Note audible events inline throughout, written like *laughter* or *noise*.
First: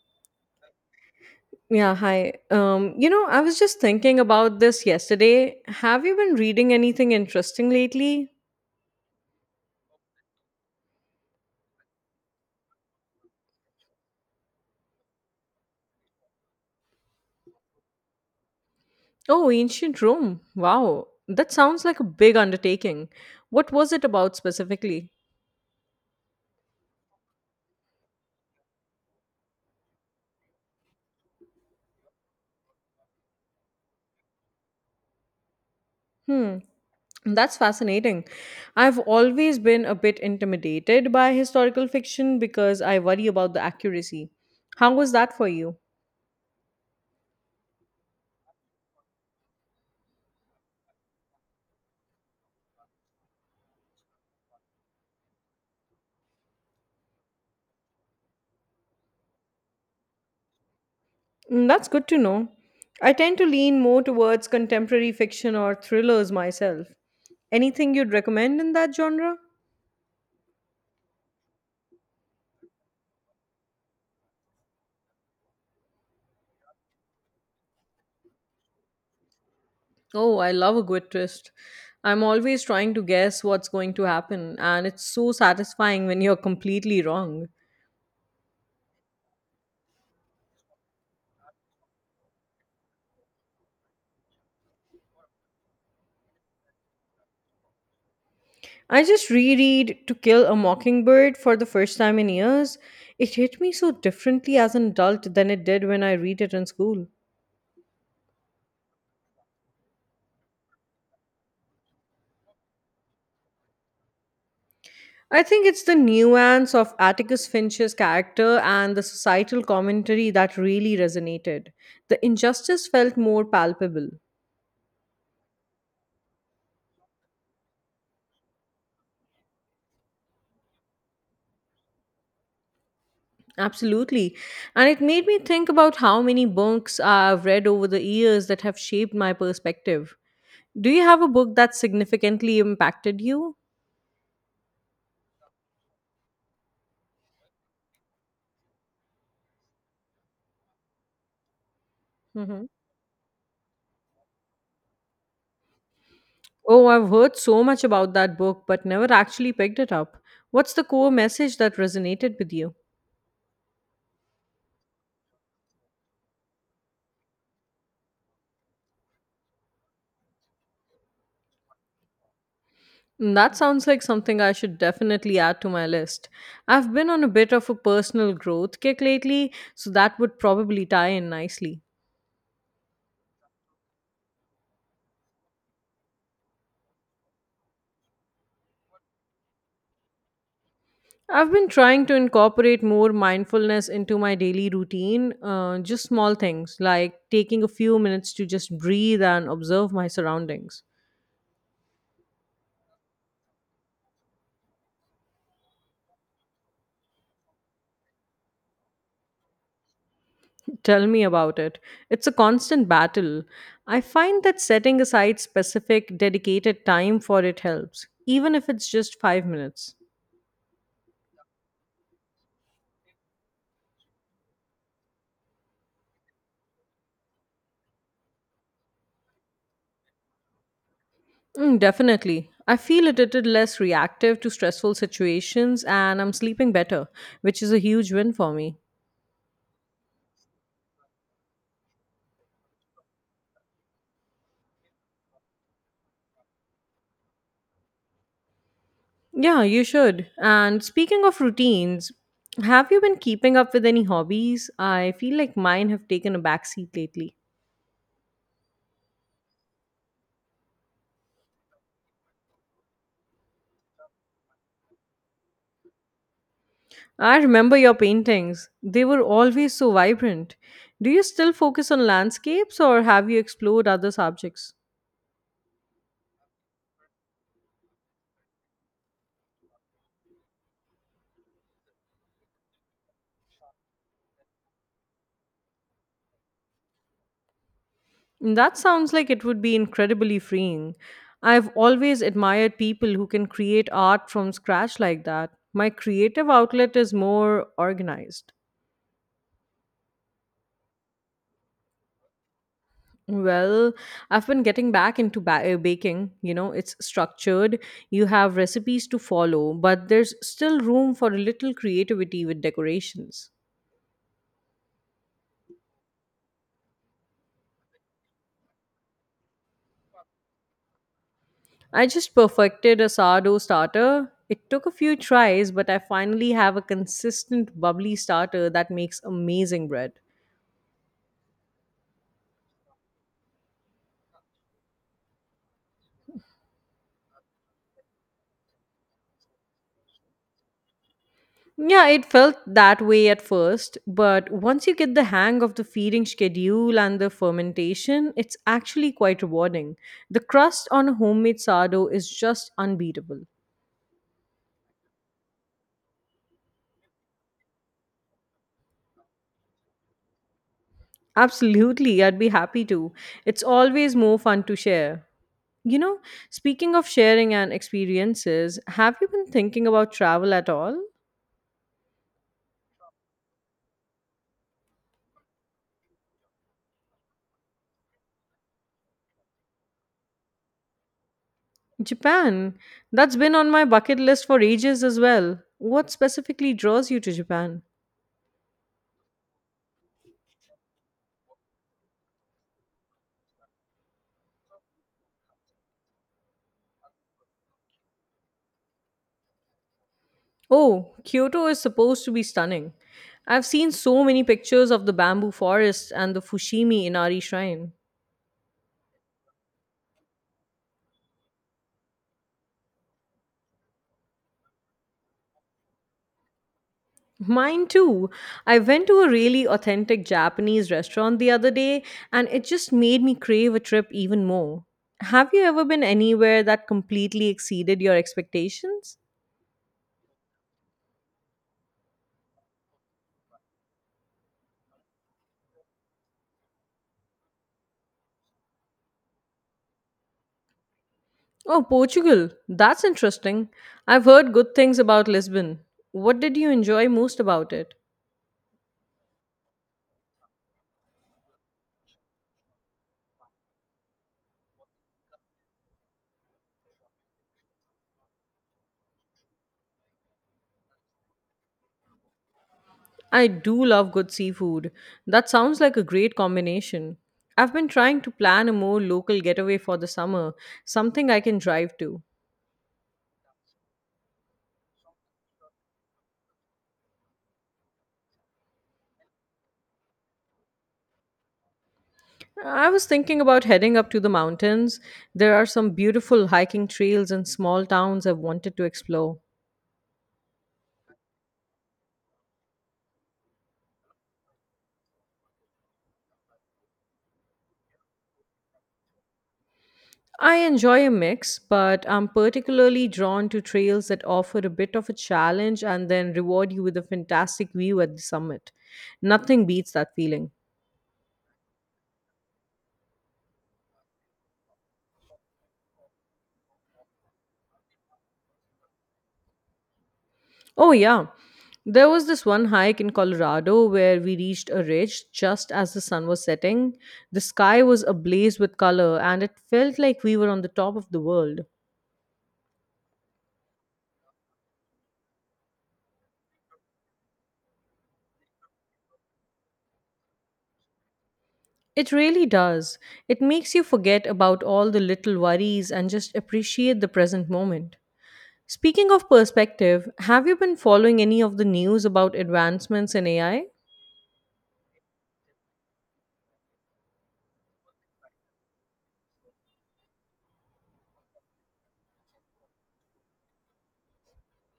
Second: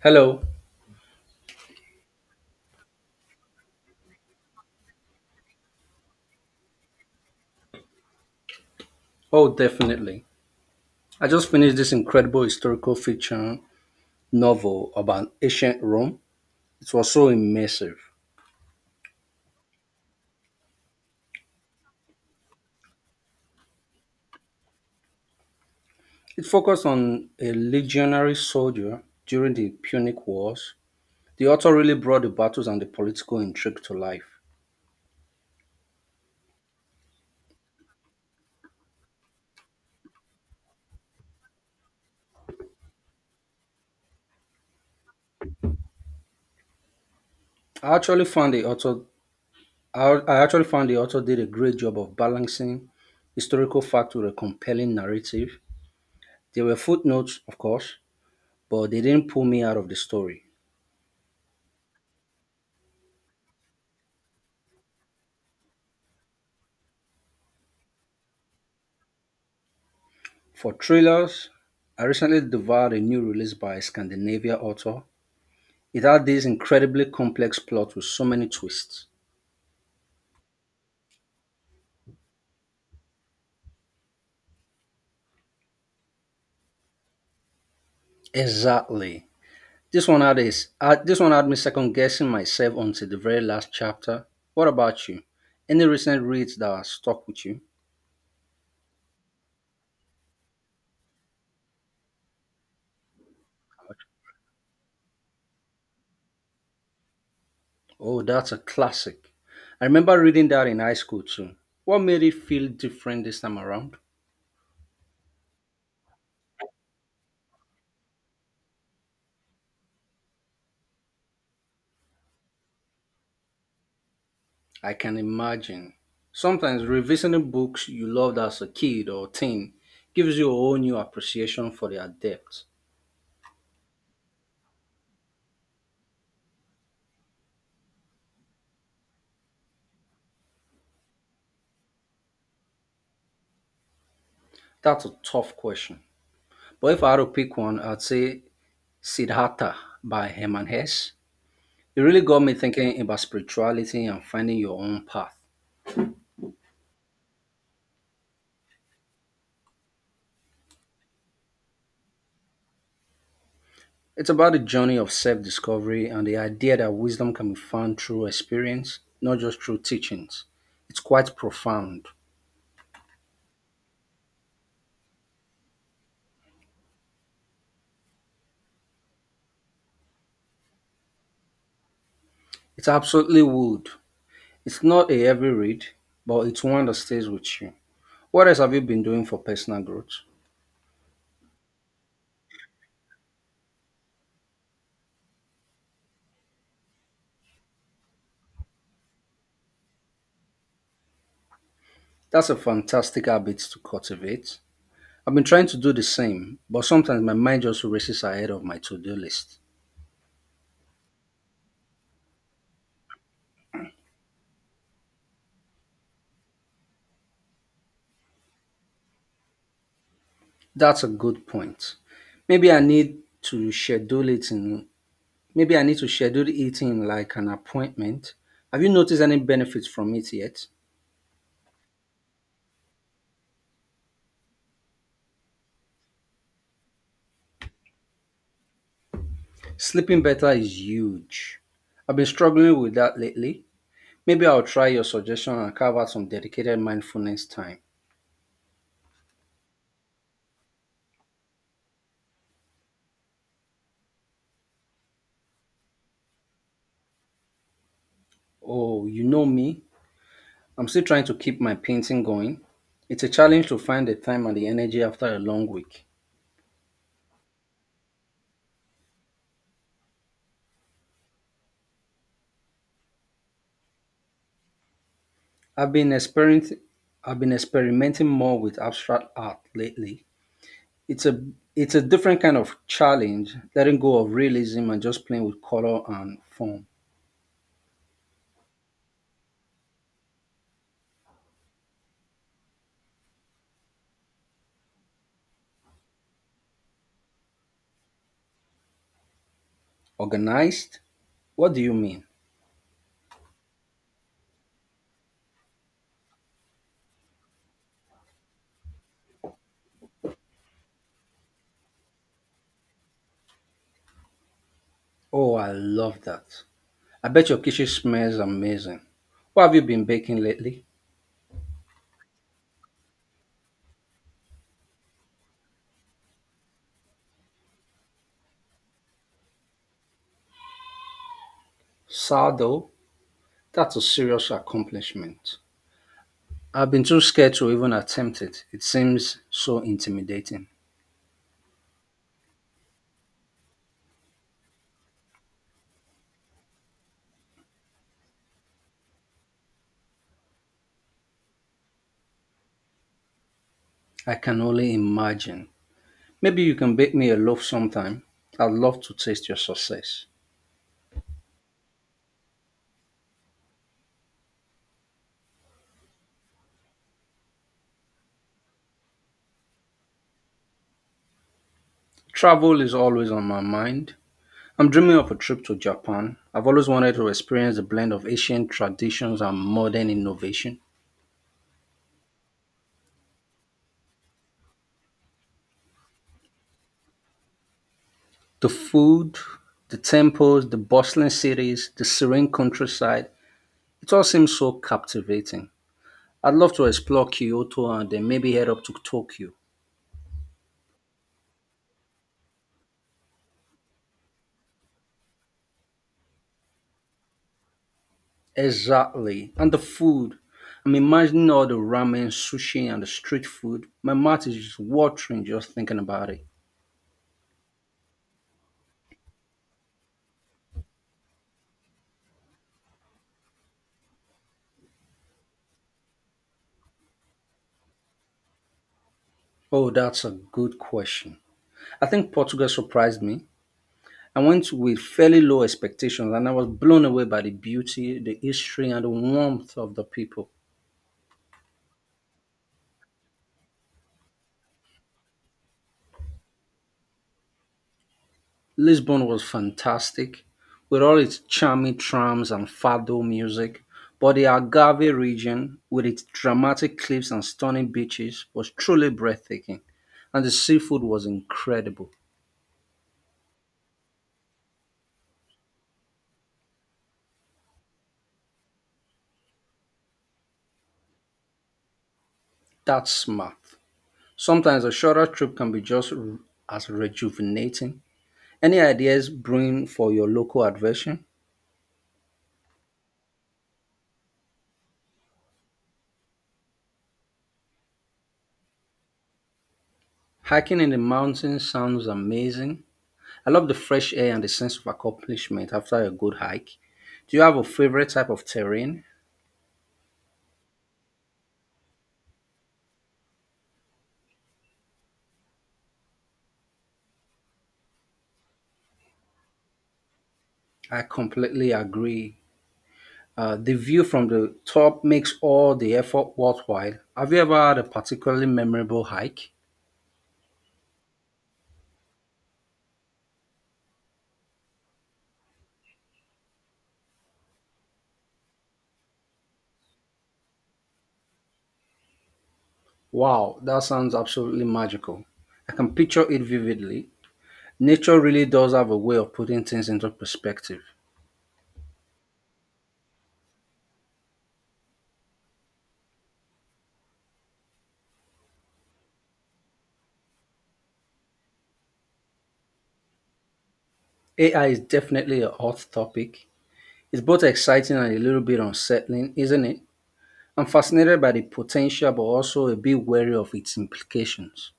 Hello. Yeah, hi. I was just thinking about this yesterday. Have you been reading anything interesting lately? Oh, definitely. I just finished this incredible historical fiction novel about ancient Rome. It was so immersive. Oh, ancient Rome. Wow. That sounds like a big undertaking. What was it about specifically? It focused on a legionary soldier during the Punic Wars. The author really brought the battles and the political intrigue to life. Hmm, that's fascinating. I've always been a bit intimidated by historical fiction because I worry about the accuracy. How was that for you? I actually found the author I I actually found the author did a great job of balancing historical fact with a compelling narrative. There were footnotes, of course, but they didn't pull me out of the story. Mm, that's good to know. I tend to lean more towards contemporary fiction or thrillers myself. Anything you'd recommend in that genre? For thrillers, I recently devoured a new release by a Scandinavian author. It had this incredibly complex plot with so many twists. Oh, I love a good twist. I'm always trying to guess what's going to happen, and it's so satisfying when you're completely wrong. Exactly. This one had me second guessing myself until the very last chapter. What about you? Any recent reads that have stuck with you? I just reread To Kill a Mockingbird for the first time in years. It hit me so differently as an adult than it did when I read it in school. Oh, that's a classic. I remember reading that in high school too. What made it feel different this time around? I think it's the nuance of Atticus Finch's character and the societal commentary that really resonated. The injustice felt more palpable. I can imagine. Sometimes revisiting books you loved as a kid or teen gives you a whole new appreciation for their depth. Absolutely. And it made me think about how many books I've read over the years that have shaped my perspective. Do you have a book that significantly impacted you? That's a tough question. But if I had to pick one, I'd say Siddhartha by Herman Hesse. It really got me Hmm. thinking about spirituality and finding your own path. Oh, I've heard so much about that book, but never actually picked it up. What's the core message that resonated with you? It's about the journey of self discovery and the idea that wisdom can be found through experience, not just through teachings. It's quite profound. Mm, that sounds like something I should definitely add to my list. I've been on a bit of a personal growth kick lately, so that would probably tie in nicely. It absolutely would. It's not a heavy read, but it's one that stays with you. What else have you been doing for personal growth? I've been trying to incorporate more mindfulness into my daily routine, just small things like taking a few minutes to just breathe and observe my surroundings. That's a fantastic habit to cultivate. I've been trying to do the same, but sometimes my mind just races ahead of my to do list. *laughs* Tell me about it. It's a constant battle. I find that setting aside specific, dedicated time for it helps, even if it's just 5 minutes. That's a good point. Maybe I need to schedule it in. Maybe I need to schedule it in like an appointment. Have you noticed any benefits from it yet? Mm, definitely. I feel a little less reactive to stressful situations and I'm sleeping better, which is a huge win for me. Sleeping better is huge. I've been struggling with that lately. Maybe I'll try your suggestion and carve out some dedicated mindfulness time. Yeah, you should. And speaking of routines, have you been keeping up with any hobbies? I feel like mine have taken a backseat lately. Oh, you know me. I'm still trying to keep my painting going. It's a challenge to find the time and the energy after a long week. I remember your paintings. They were always so vibrant. Do you still focus on landscapes or have you explored other subjects? I've been experiencing I've been experimenting more with abstract art lately. It's a it's a different kind of challenge, letting go of realism and just playing with color and form. That sounds like it would be incredibly freeing. I've always admired people who can create art from scratch like that. My creative outlet is more organized. Organized? What do you mean? Well, I've been getting back into baking. It's structured, you have recipes to follow, but there's still room for a little creativity with decorations. Oh, I love that. I bet your kitchen smells amazing. What have you been baking lately? I just perfected a sourdough starter. It took a few tries, but I finally have a consistent, bubbly starter that makes amazing bread. Sardo, that's a serious accomplishment. I've been too scared to even attempt it. It seems so intimidating. Yeah, it felt that way at first, but once you get the hang of the feeding schedule and the fermentation, it's actually quite rewarding. The crust on a homemade sourdough is just unbeatable. I can only imagine. Maybe you can bake me a loaf sometime. I'd love to taste your success. Absolutely, I'd be happy to. It's always more fun to share. You know, speaking of sharing and experiences, have you been thinking about travel at all? Travel is always on my mind. I'm dreaming of a trip to Japan. I've always wanted to experience the blend of ancient traditions and modern innovation. Japan. That's been on my bucket list for ages as well. What specifically draws you to Japan? The food, the temples, the bustling cities, the serene countryside, it all seems so captivating. I'd love to explore Kyoto and then maybe head up to Tokyo. Oh, Kyoto is supposed to be stunning. I've seen so many pictures of the bamboo forest and the Fushimi Inari shrine. Exactly. And the food. I'm imagining all the ramen, sushi, and the street food. My mouth is just watering just thinking about it. Mine too. I went to a really authentic Japanese restaurant the other day and it just made me crave a trip even more. Have you ever been anywhere that completely exceeded your expectations? Oh, that's a good question. I think Portugal surprised me. I went with fairly low expectations and I was blown away by the beauty, the history, and the warmth of the people. Oh, Portugal. That's interesting. I've heard good things about Lisbon. What did you enjoy most about it? Lisbon was fantastic, with all its charming trams and fado music, but the Algarve region, with its dramatic cliffs and stunning beaches, was truly breathtaking, and the seafood was incredible. I do love good seafood. That sounds like a great combination. I've been trying to plan a more local getaway for the summer, something I can drive to. That's smart. Sometimes a shorter trip can be just as rejuvenating. Any ideas brewing for your local adventure? I was thinking about heading up to the mountains. There are some beautiful hiking trails and small towns I've wanted to explore. Hiking in the mountains sounds amazing. I love the fresh air and the sense of accomplishment after a good hike. Do you have a favorite type of terrain? I enjoy a mix, but I'm particularly drawn to trails that offer a bit of a challenge and then reward you with a fantastic view at the summit. Nothing beats that feeling. I completely agree. The view from the top makes all the effort worthwhile. Have you ever had a particularly memorable hike? Oh, yeah. There was this one hike in Colorado where we reached a ridge just as the sun was setting. The sky was ablaze with color, and it felt like we were on the top of the world. Wow, that sounds absolutely magical. I can picture it vividly. Nature really does have a way of putting things into perspective. It really does. It makes you forget about all the little worries and just appreciate the present moment. Speaking of perspective, have you been following any of the news about advancements in AI? AI is definitely a hot topic. It's both exciting and a little bit unsettling, isn't it? I'm fascinated by the potential, but also a bit wary of its implications.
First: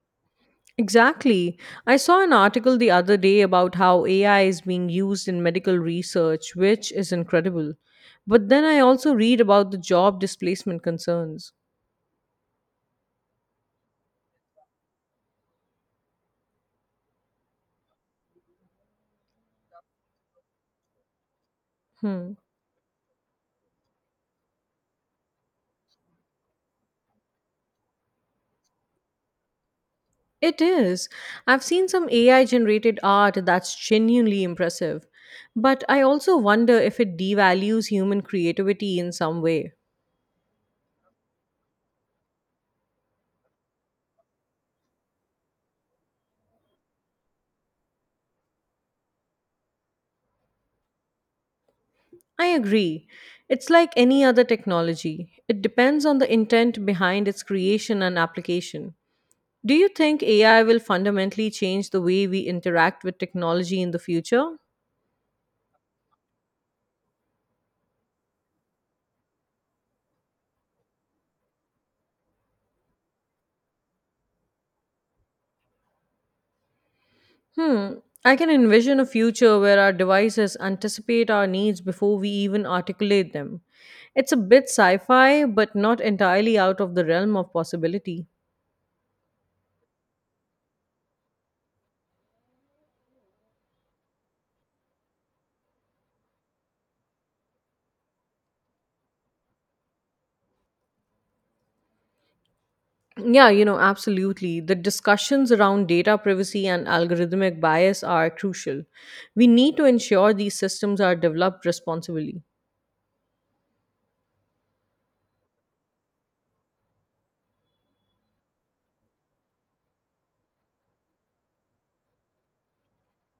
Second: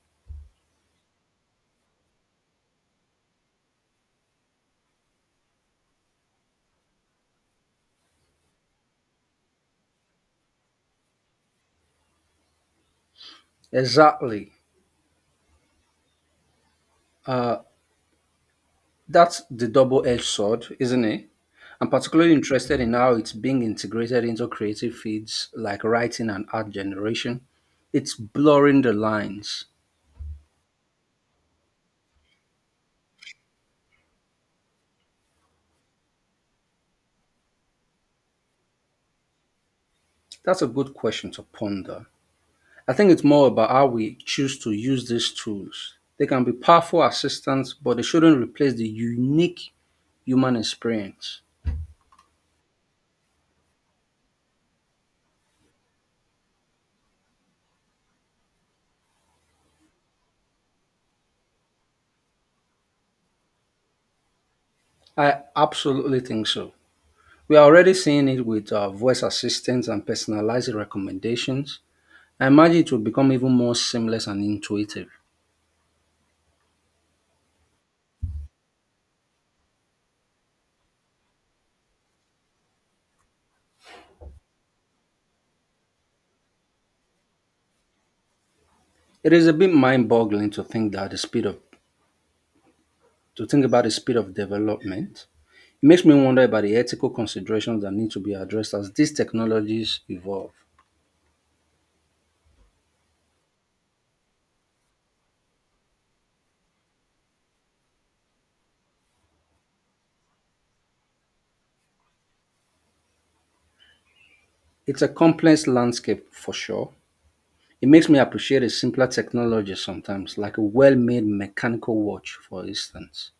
Exactly. I saw an article the other day about how AI is being used in medical research, which is incredible. But then I also read about the job displacement concerns. Exactly. That's the double edged sword, isn't it? I'm Hmm. particularly interested in how it's being integrated into creative fields like writing and art generation. It's blurring the lines. It is. I've seen some AI generated art that's genuinely impressive. But I also wonder if it devalues human creativity in some way. That's a good question to ponder. I think it's more about how we choose to use these tools. They can be powerful assistants, but they shouldn't replace the unique human experience. I agree. It's like any other technology, it depends on the intent behind its creation and application. Do you think AI will fundamentally change the way we interact with technology in the future? I absolutely think so. We are already seeing it with our voice assistants and personalized recommendations. I imagine it will become even more seamless and intuitive. Hmm, I can envision a future where our devices anticipate our needs before we even articulate them. It's a bit sci fi, but not entirely out of the realm of possibility. It is a bit mind-boggling to think about the speed of development. It makes me wonder about the ethical considerations that need to be addressed as these technologies evolve. Absolutely. The discussions around data privacy and algorithmic bias are crucial. We need to ensure these systems are developed responsibly. It's a complex landscape for sure. It makes me appreciate a simpler technology sometimes, like a well-made mechanical watch, for instance.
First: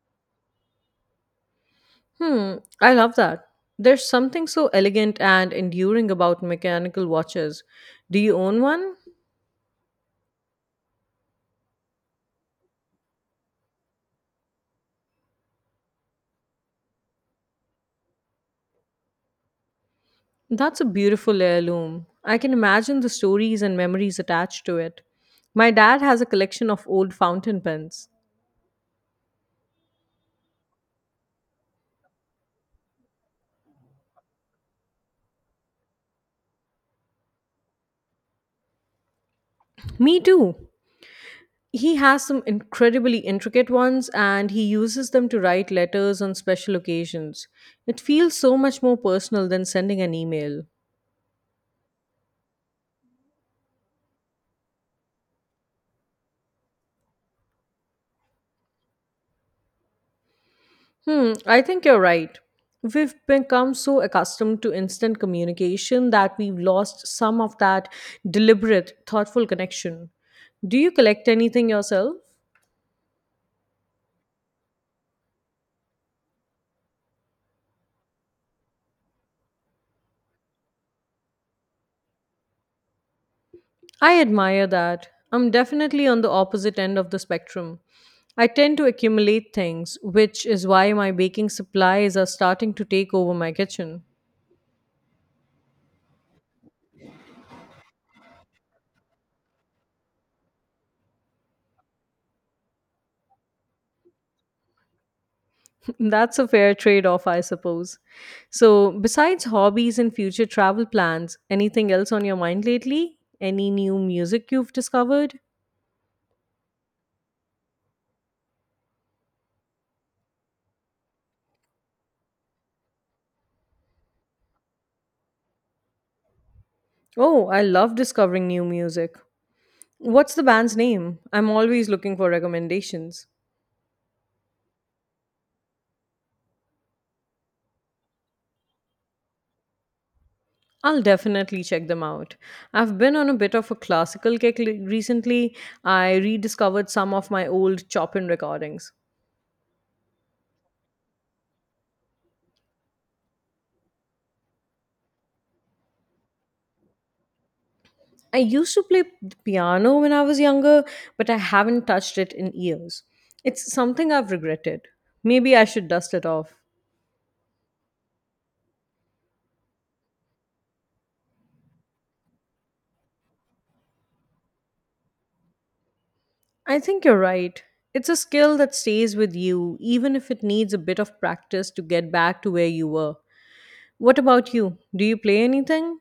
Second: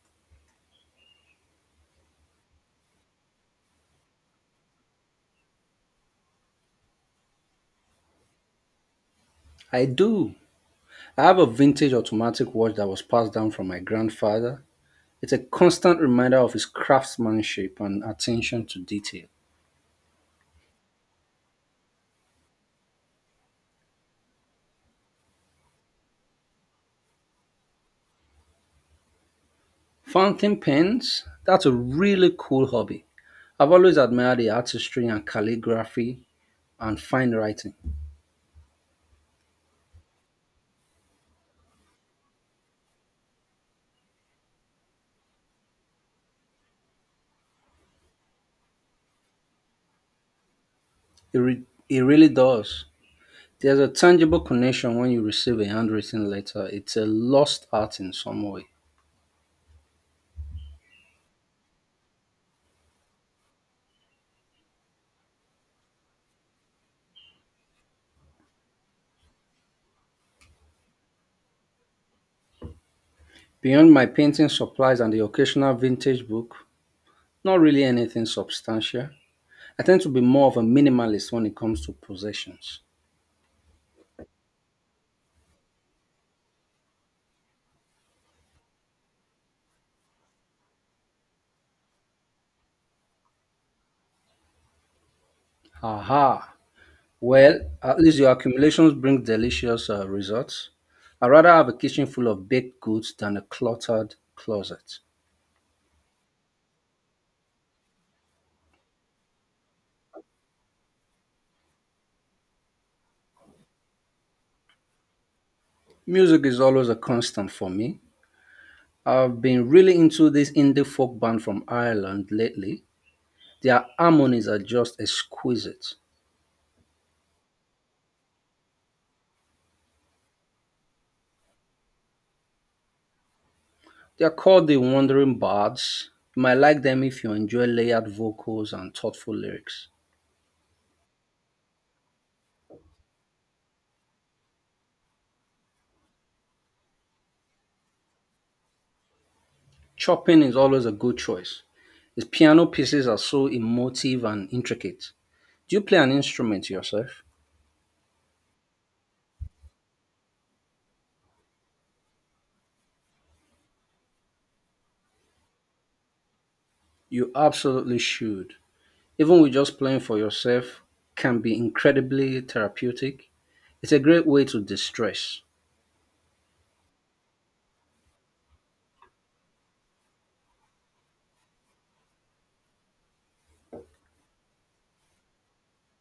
Hmm, I love that. There's something so elegant and enduring about mechanical watches. Do you own one? I do. I have a vintage automatic watch that was passed down from my grandfather. It's a constant reminder of his craftsmanship and attention to detail. That's a beautiful heirloom. I can imagine the stories and memories attached to it. My dad has a collection of old fountain pens. Fountain pens, that's a really cool hobby. I've always admired the artistry and calligraphy and fine writing. Me too. He has some incredibly intricate ones and he uses them to write letters on special occasions. It feels so much more personal than sending an email. It, re- it really does. There's a tangible connection when you receive a handwritten letter. It's a lost art in some way. Hmm, I think you're right. We've become so accustomed to instant communication that we've lost some of that deliberate, thoughtful connection. Do you collect anything yourself? Beyond my painting supplies and the occasional vintage book, not really anything substantial. I tend to be more of a minimalist when it comes to possessions. I admire that. I'm definitely on the opposite end of the spectrum. I tend to accumulate things, which is why my baking supplies are starting to take over my kitchen. Aha. Well, at least your accumulations bring delicious results. I'd rather have a kitchen full of baked goods than a cluttered closet. *laughs* That's a fair trade off, I suppose. So, besides hobbies and future travel plans, anything else on your mind lately? Any new music you've discovered? Music is always a constant for me. I've been really into this indie folk band from Ireland lately. Their harmonies are just exquisite. Oh, I love discovering new music. What's the band's name? I'm always looking for recommendations. They're called the Wandering Bards. You might like them if you enjoy layered vocals and thoughtful lyrics. I'll definitely check them out. I've been on a bit of a classical kick recently. I rediscovered some of my old Chopin recordings. Chopin is always a good choice. His piano pieces are so emotive and intricate. Do you play an instrument yourself? I used to play the piano when I was younger, but I haven't touched it in years. It's something I've regretted. Maybe I should dust it off. You absolutely should. Even with just playing for yourself can be incredibly therapeutic. It's a great way to distress. I think you're right. It's a skill that stays with you, even if it needs a bit of practice to get back to where you were. What about you? Do you play anything?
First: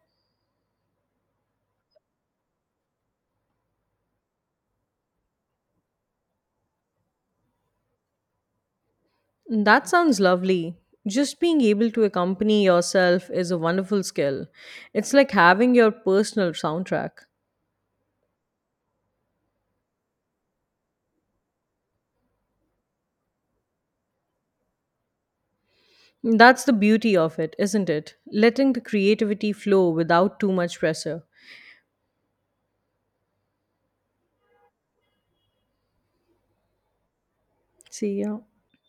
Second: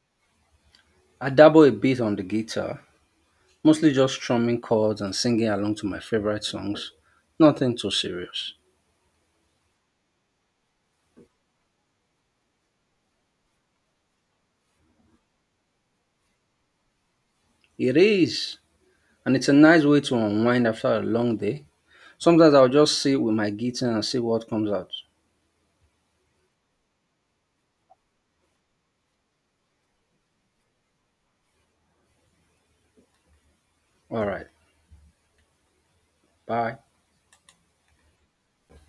I dabble a bit on the guitar, mostly just strumming chords and singing along to my favorite songs. Nothing too serious. That sounds lovely. Just being able to accompany yourself is a wonderful skill. It's like having your personal soundtrack. It is, and it's a nice way to unwind after a long day. Sometimes I'll just sit with my guitar and see what comes out. That's the beauty of it, isn't it? Letting the creativity flow without too much pressure. All right. Bye. See, yeah.